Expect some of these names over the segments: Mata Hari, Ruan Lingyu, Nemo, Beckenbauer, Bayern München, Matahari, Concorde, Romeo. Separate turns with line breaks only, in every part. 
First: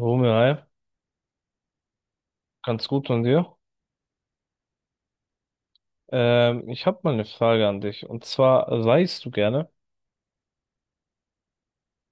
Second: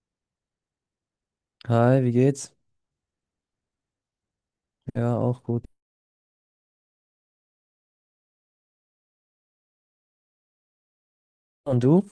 Romeo, hi.
Hi, wie geht's?
Ganz gut von dir.
Ja, auch gut.
Ich habe mal eine Frage an dich. Und zwar, reist du gerne?
Und du?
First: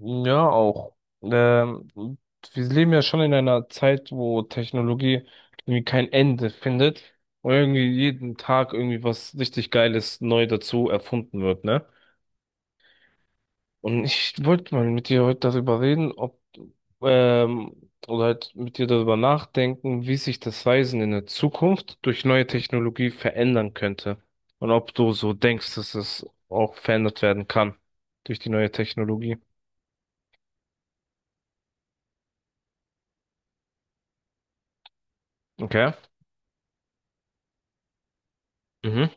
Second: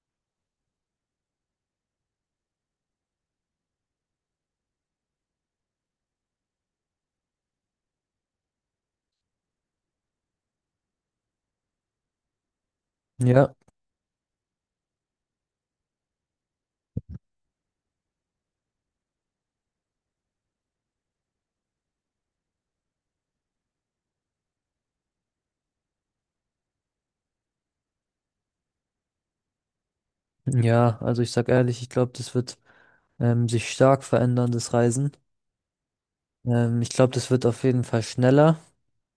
Ja, auch. Ähm, Wir leben ja schon in einer Zeit, wo Technologie irgendwie kein Ende findet und irgendwie jeden Tag irgendwie was richtig Geiles neu dazu erfunden wird, ne?
Ja,
Und ich wollte mal mit dir heute darüber reden, ähm, oder halt mit dir darüber nachdenken, wie sich das Reisen in der Zukunft durch neue Technologie verändern könnte. Und ob du so denkst, dass es auch verändert werden kann durch die neue Technologie.
ja, also ich sag ehrlich, ich glaube, das wird sich stark verändern, das Reisen.
Okay.
Ich glaube, das wird auf jeden Fall schneller,
Mhm,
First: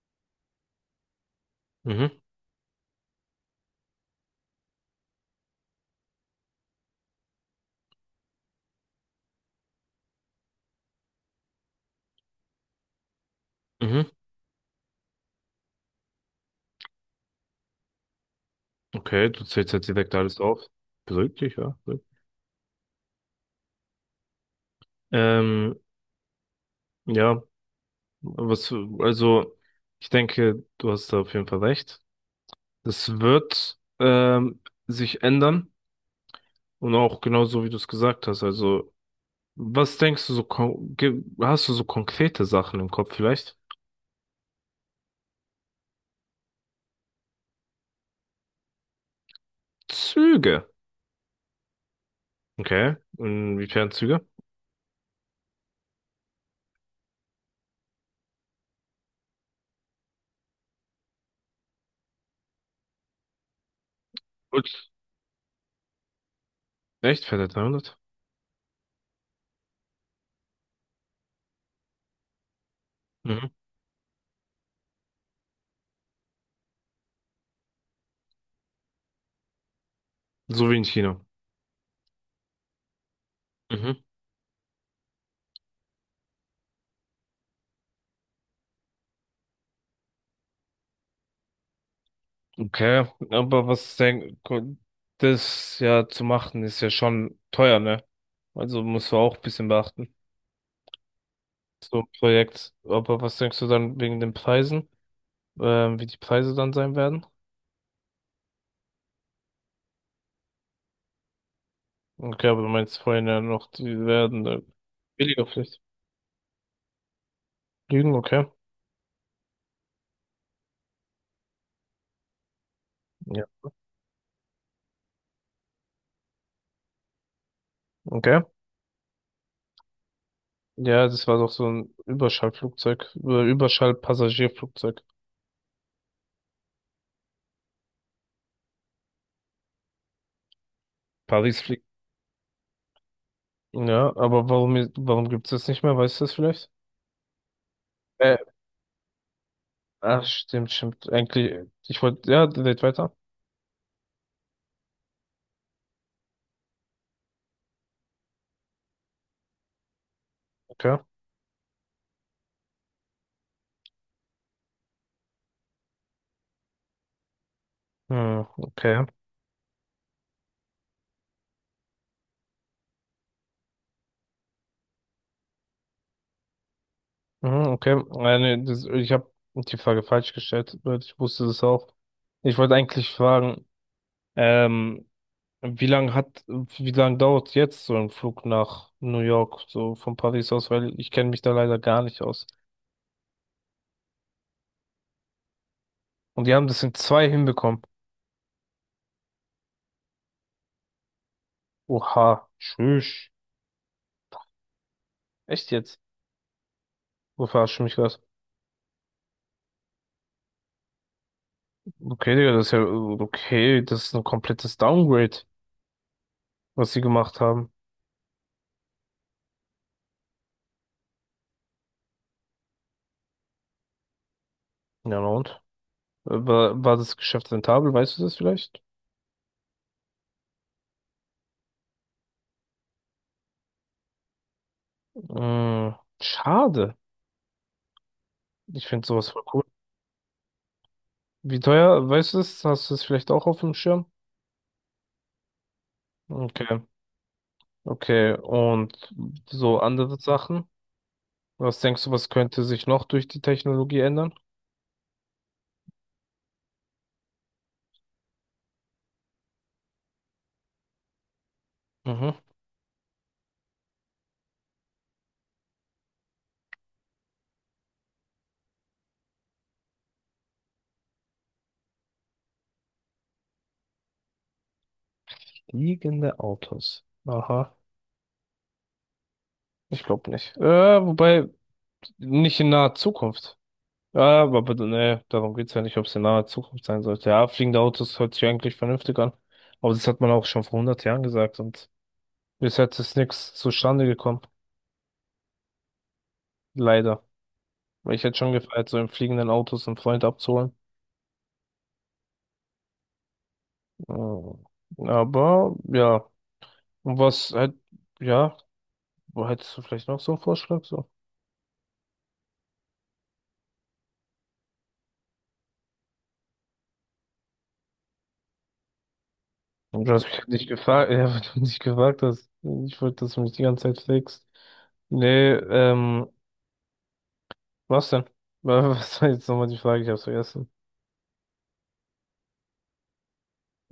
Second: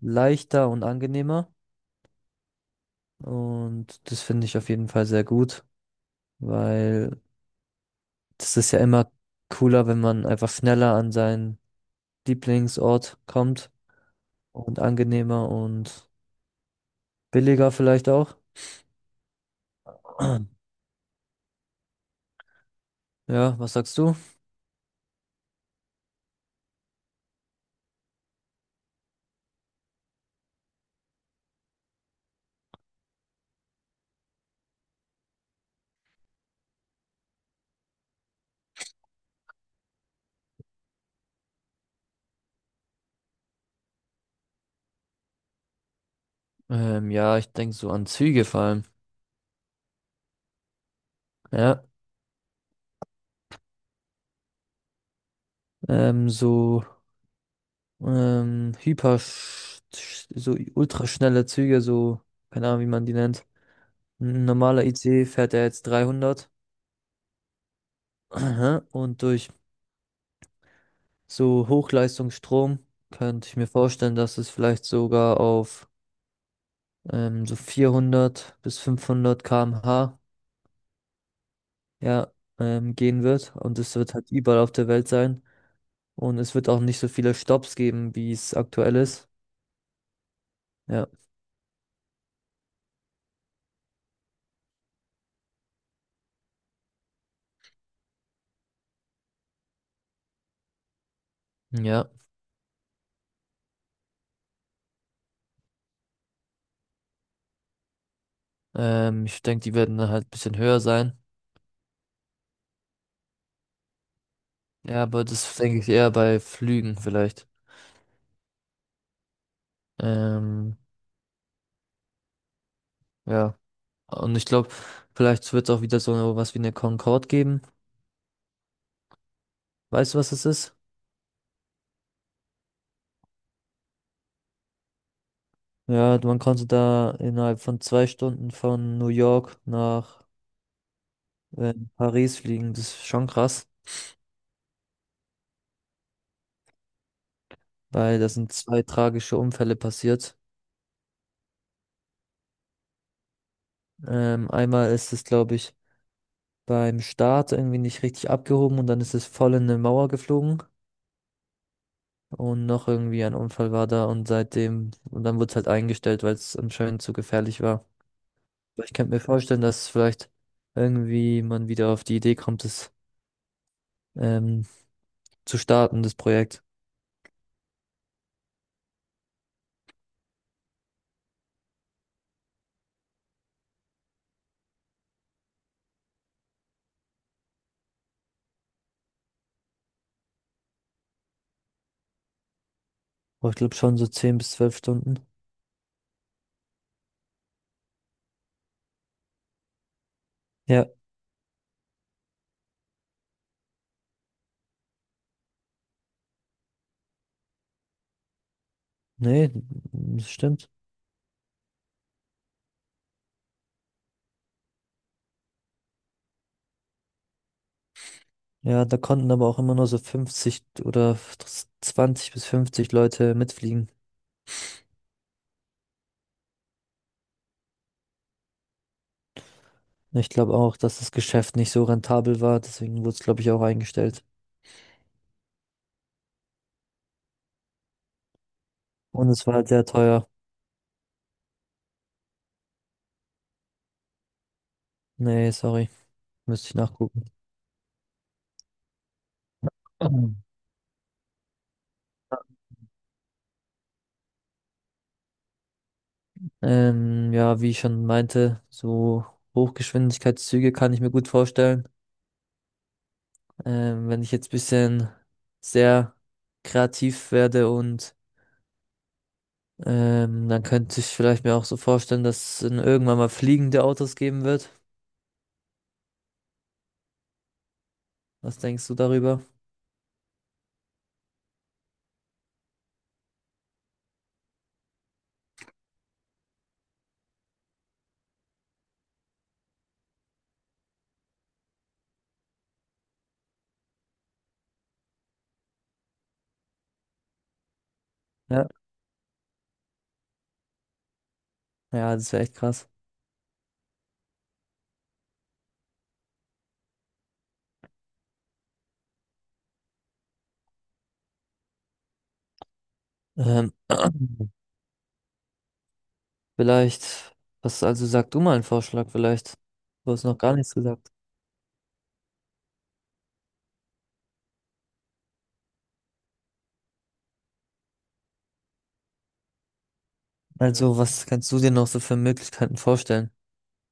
leichter und angenehmer.
mhm,
Und das finde ich auf jeden Fall sehr gut, weil das ist ja immer cooler, wenn man einfach schneller an seinen Lieblingsort kommt
mhm.
und angenehmer und billiger vielleicht auch.
Okay, du zählst jetzt direkt alles auf. Beruhigt dich, ja. Beruhigt.
Ja, was sagst du?
Ähm, ja, was, also, ich denke, du hast da auf jeden Fall recht. Das wird sich ändern. Und auch genauso, wie du es gesagt hast. Also, was denkst du so, hast du so konkrete Sachen im Kopf vielleicht?
Ja, ich denke so an Züge vor allem.
Züge.
Ja.
Okay. Inwiefern Züge?
ähm, so ähm, hyper, sch- so ultraschnelle Züge, so, keine Ahnung, wie man die nennt. Ein
Gut.
normaler IC fährt er jetzt 300.
Echt? Fährt er 300?
Aha. Und durch so Hochleistungsstrom
Mhm.
könnte ich mir vorstellen, dass es vielleicht sogar auf so 400 bis 500 km/h,
So wie in China.
ja, gehen wird. Und es
Mhm.
wird halt überall auf der Welt sein. Und es wird auch nicht so viele Stops geben, wie es aktuell ist. Ja.
Okay. Aber das ja zu machen, ist ja schon teuer, ne? Also musst du auch ein bisschen beachten. So ein
Ja.
Projekt. Aber was denkst du dann wegen den Preisen? Wie die Preise dann sein werden?
Ich denke, die werden dann halt ein bisschen höher sein.
Okay, aber du meinst vorhin ja noch, die werden
Ja, aber
billiger
das denke
vielleicht.
ich eher bei Flügen vielleicht.
Lügen, okay.
Ähm,
Ja.
ja. Und ich glaube, vielleicht wird es auch wieder so was wie eine Concorde geben.
Okay.
Weißt du, was es ist?
Ja, das war doch so ein Überschallflugzeug, Überschallpassagierflugzeug.
Ja, man konnte da innerhalb von 2 Stunden von New York nach
Paris fliegt.
Paris fliegen. Das ist schon krass,
Ja, aber warum gibt's das nicht mehr? Weißt du das vielleicht?
weil da
Äh,
sind zwei tragische Unfälle
Ach,
passiert.
stimmt, stimmt. Eigentlich, ich wollte, ja, red weiter.
Einmal ist es, glaube ich, beim Start irgendwie nicht richtig abgehoben und dann ist es voll in eine Mauer geflogen.
Okay.
Und noch irgendwie ein Unfall war da und seitdem, und dann wurde es halt eingestellt, weil es anscheinend zu gefährlich war.
Hm,
Aber ich
okay.
könnte mir vorstellen, dass vielleicht irgendwie man wieder auf die Idee kommt, das ähm, zu starten, das Projekt.
Mhm, okay. Nee, das, ich habe die Frage falsch gestellt, weil ich wusste das auch. Ich wollte eigentlich fragen, ähm, wie lange dauert jetzt so ein Flug nach New York, so von Paris aus, weil ich kenne mich da leider gar nicht aus.
Aber ich glaube schon so 10 bis 12 Stunden.
Und die haben das in 2 hinbekommen.
Ja,
Oha, tschüss. Echt jetzt? Wo verarsch mich was?
nee, das stimmt.
Okay, Digga, das ist ja, okay, das ist ein komplettes Downgrade, was sie gemacht haben.
Ja, da konnten aber auch immer nur so 50 oder 20 bis 50 Leute mitfliegen.
Ja, na und? War das Geschäft rentabel, weißt du das vielleicht?
Ich glaube auch, dass das Geschäft nicht so rentabel war, deswegen wurde es, glaube ich, auch eingestellt.
Mm, Schade. Ich finde sowas
Und
voll
es war
cool.
halt sehr teuer.
Wie teuer, weißt du das? Hast du das vielleicht auch auf dem Schirm?
Nee, sorry, müsste ich
Okay.
nachgucken.
Okay, und so andere Sachen? Was denkst du, was könnte sich noch durch die Technologie ändern?
Ja, wie ich schon meinte, so Hochgeschwindigkeitszüge kann ich mir gut vorstellen.
Mhm.
Wenn ich jetzt bisschen sehr kreativ werde und dann könnte ich vielleicht mir auch so vorstellen, dass es irgendwann mal fliegende Autos geben wird.
Fliegende Autos. Aha.
Was denkst du darüber?
Ich glaube nicht. Wobei, nicht in naher Zukunft. Ja, aber bitte, nee, darum geht's ja nicht, ob es in naher Zukunft sein sollte. Ja, fliegende Autos hört sich eigentlich vernünftig an. Aber das hat man auch schon vor 100 Jahren gesagt und bis jetzt ist nichts zustande gekommen. Leider. Weil ich hätte schon
Ja.
gefeiert, so in fliegenden Autos einen Freund abzuholen.
Ja, das wäre echt krass.
Mm. Aber, ja. Und was halt, ja, wo hättest du vielleicht noch so einen Vorschlag so?
Ähm, Vielleicht, was, also sag du mal einen Vorschlag vielleicht?
Und Du
Du
hast
hast
mich
noch
halt
gar
nicht
nichts
gefragt,
gesagt.
ja, weil du mich nicht gefragt hast. Ich wollte, dass du mich die ganze Zeit flext. Nee, was denn? Was war jetzt nochmal die Frage? Ich hab's vergessen.
Also, was kannst du dir noch so für Möglichkeiten vorstellen?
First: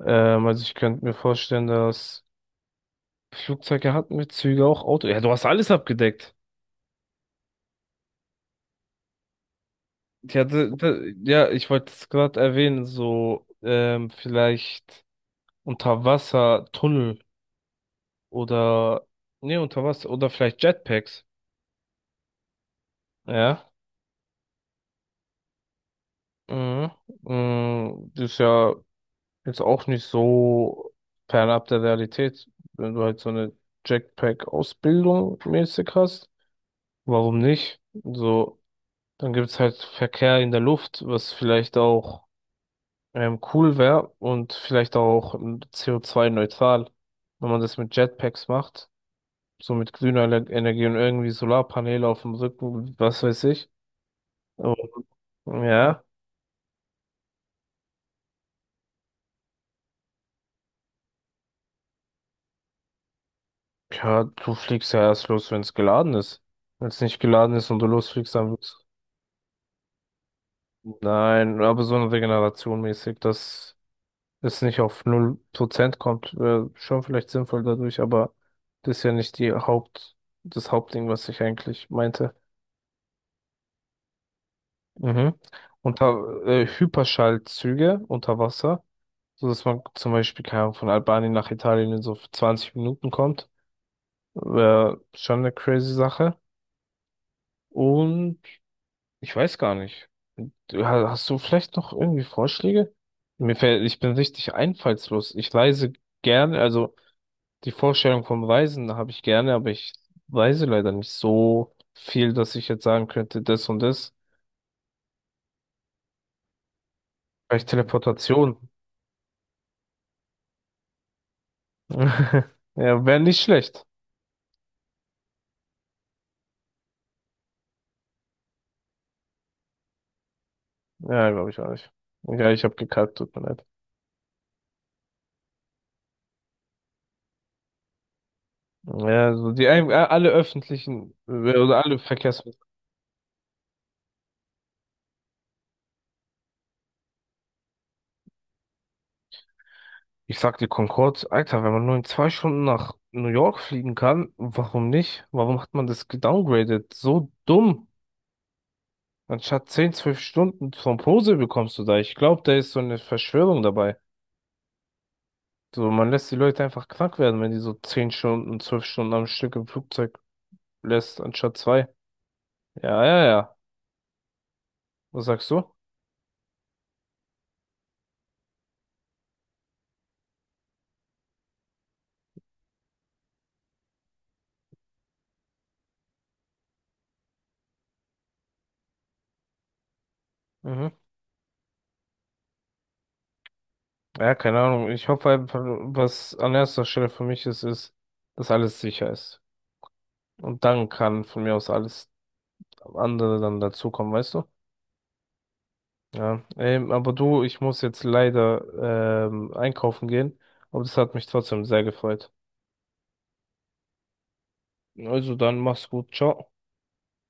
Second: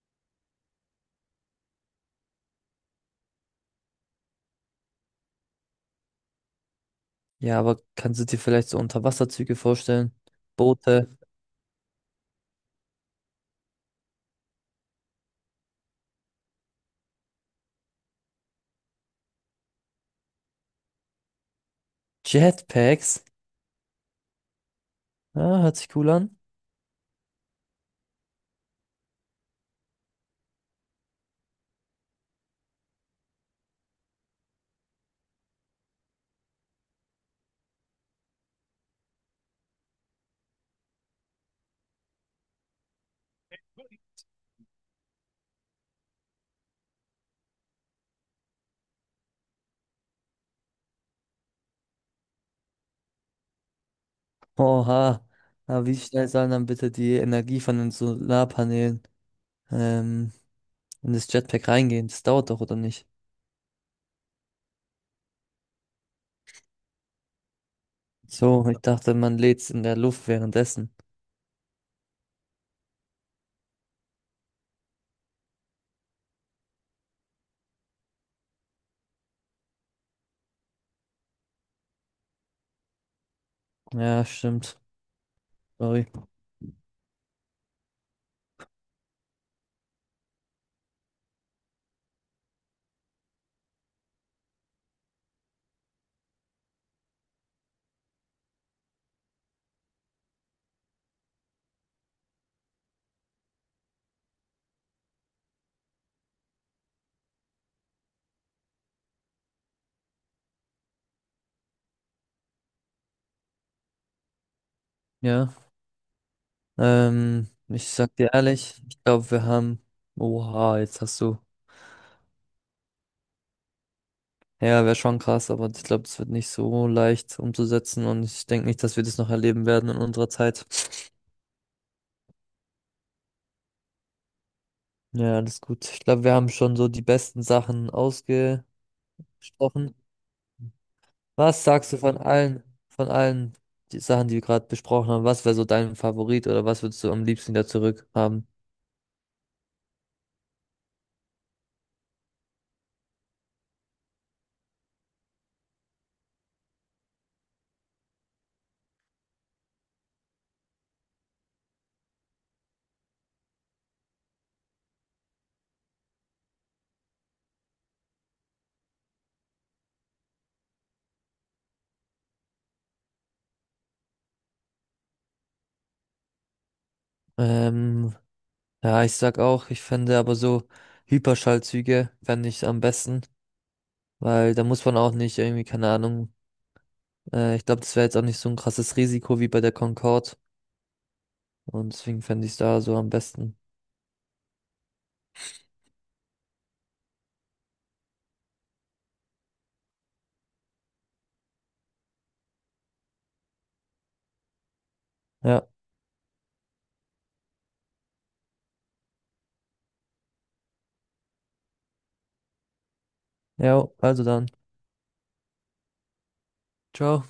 Also ich könnte mir vorstellen, dass Flugzeuge hatten wir, Züge auch, Auto. Ja, du hast alles abgedeckt.
Ja, aber kannst du dir vielleicht so Unterwasserzüge vorstellen?
Ja,
Boote,
ja, ich wollte es gerade erwähnen, so, vielleicht Unterwassertunnel oder, nee, Unterwasser oder vielleicht Jetpacks.
Jetpacks?
Ja.
Ah, hört sich cool an.
Mhm. Das ist ja jetzt auch nicht so fernab der Realität, wenn du halt so eine Jetpack-Ausbildung mäßig hast. Warum nicht? So, dann gibt's halt Verkehr in der Luft, was vielleicht auch cool wäre und vielleicht auch CO2-neutral, wenn man das mit Jetpacks macht, so mit grüner Energie und irgendwie Solarpaneele auf dem Rücken, was weiß ich. Aber,
Oha. Aber wie
ja.
schnell sollen dann bitte die Energie von den Solarpanelen ähm, in das Jetpack reingehen? Das dauert doch, oder nicht?
Ja, du fliegst ja erst los, wenn es geladen ist. Wenn es nicht geladen ist und du losfliegst, dann
So, ich
wird's.
dachte, man lädt's in der Luft währenddessen.
Nein, aber so eine Regeneration mäßig, dass es nicht auf 0% kommt, wäre schon vielleicht sinnvoll dadurch, aber das ist ja nicht das Hauptding, was ich eigentlich meinte.
Ja, stimmt.
Mhm.
Sorry.
Unter Hyperschallzüge unter Wasser, so dass man zum Beispiel, keine Ahnung, von Albanien nach Italien in so 20 Minuten kommt, wäre schon eine crazy Sache. Und ich weiß gar nicht. Ja, hast du vielleicht noch irgendwie Vorschläge? Ich bin richtig einfallslos. Ich reise gerne, also die Vorstellung vom Reisen habe ich gerne, aber ich reise leider nicht so viel, dass ich jetzt sagen könnte, das und das.
Ja.
Vielleicht
Ich sag dir
Teleportation.
ehrlich, ich glaube, wir haben. Oha, jetzt hast du.
Ja, wäre nicht schlecht.
Ja, wäre schon krass, aber ich glaube, das wird nicht so leicht umzusetzen und ich denke nicht, dass wir das noch erleben werden in unserer Zeit.
Ja, glaube ich auch nicht. Ja, ich habe gekackt, tut mir leid.
Ja, alles gut. Ich glaube, wir haben schon so die besten Sachen ausgesprochen.
Ja, so alle öffentlichen
Was
oder
sagst du
alle Verkehrs.
von allen die Sachen, die wir gerade besprochen haben? Was wäre so dein Favorit oder was würdest du am liebsten wieder zurückhaben?
Ich sag dir Concorde, Alter, wenn man nur in 2 Stunden nach New York fliegen kann, warum nicht? Warum hat man das gedowngraded? So dumm. Anstatt 10, 12 Stunden vom Posel bekommst du da. Ich glaube, da ist so eine Verschwörung dabei. So, man lässt die Leute einfach krank werden, wenn die so 10 Stunden, 12 Stunden am Stück im Flugzeug lässt, anstatt 2. Ja, ja, ja. Was sagst du?
Ähm, ja, ich sag auch, ich fände aber so Hyperschallzüge fände ich am besten, weil da muss man auch nicht irgendwie, keine Ahnung, ich glaube, das wäre jetzt auch nicht so ein krasses Risiko wie bei der Concorde.
Mhm.
Und deswegen fände ich es da so am besten.
Ja, keine Ahnung. Ich hoffe einfach, was an erster Stelle für mich ist, ist, dass alles sicher ist. Und dann kann von mir aus alles andere dann dazukommen, weißt du?
Ja,
Ja, aber du, ich muss jetzt leider einkaufen gehen, aber das hat mich trotzdem sehr gefreut.
ja, also dann.
Also dann mach's gut, ciao.
Ciao.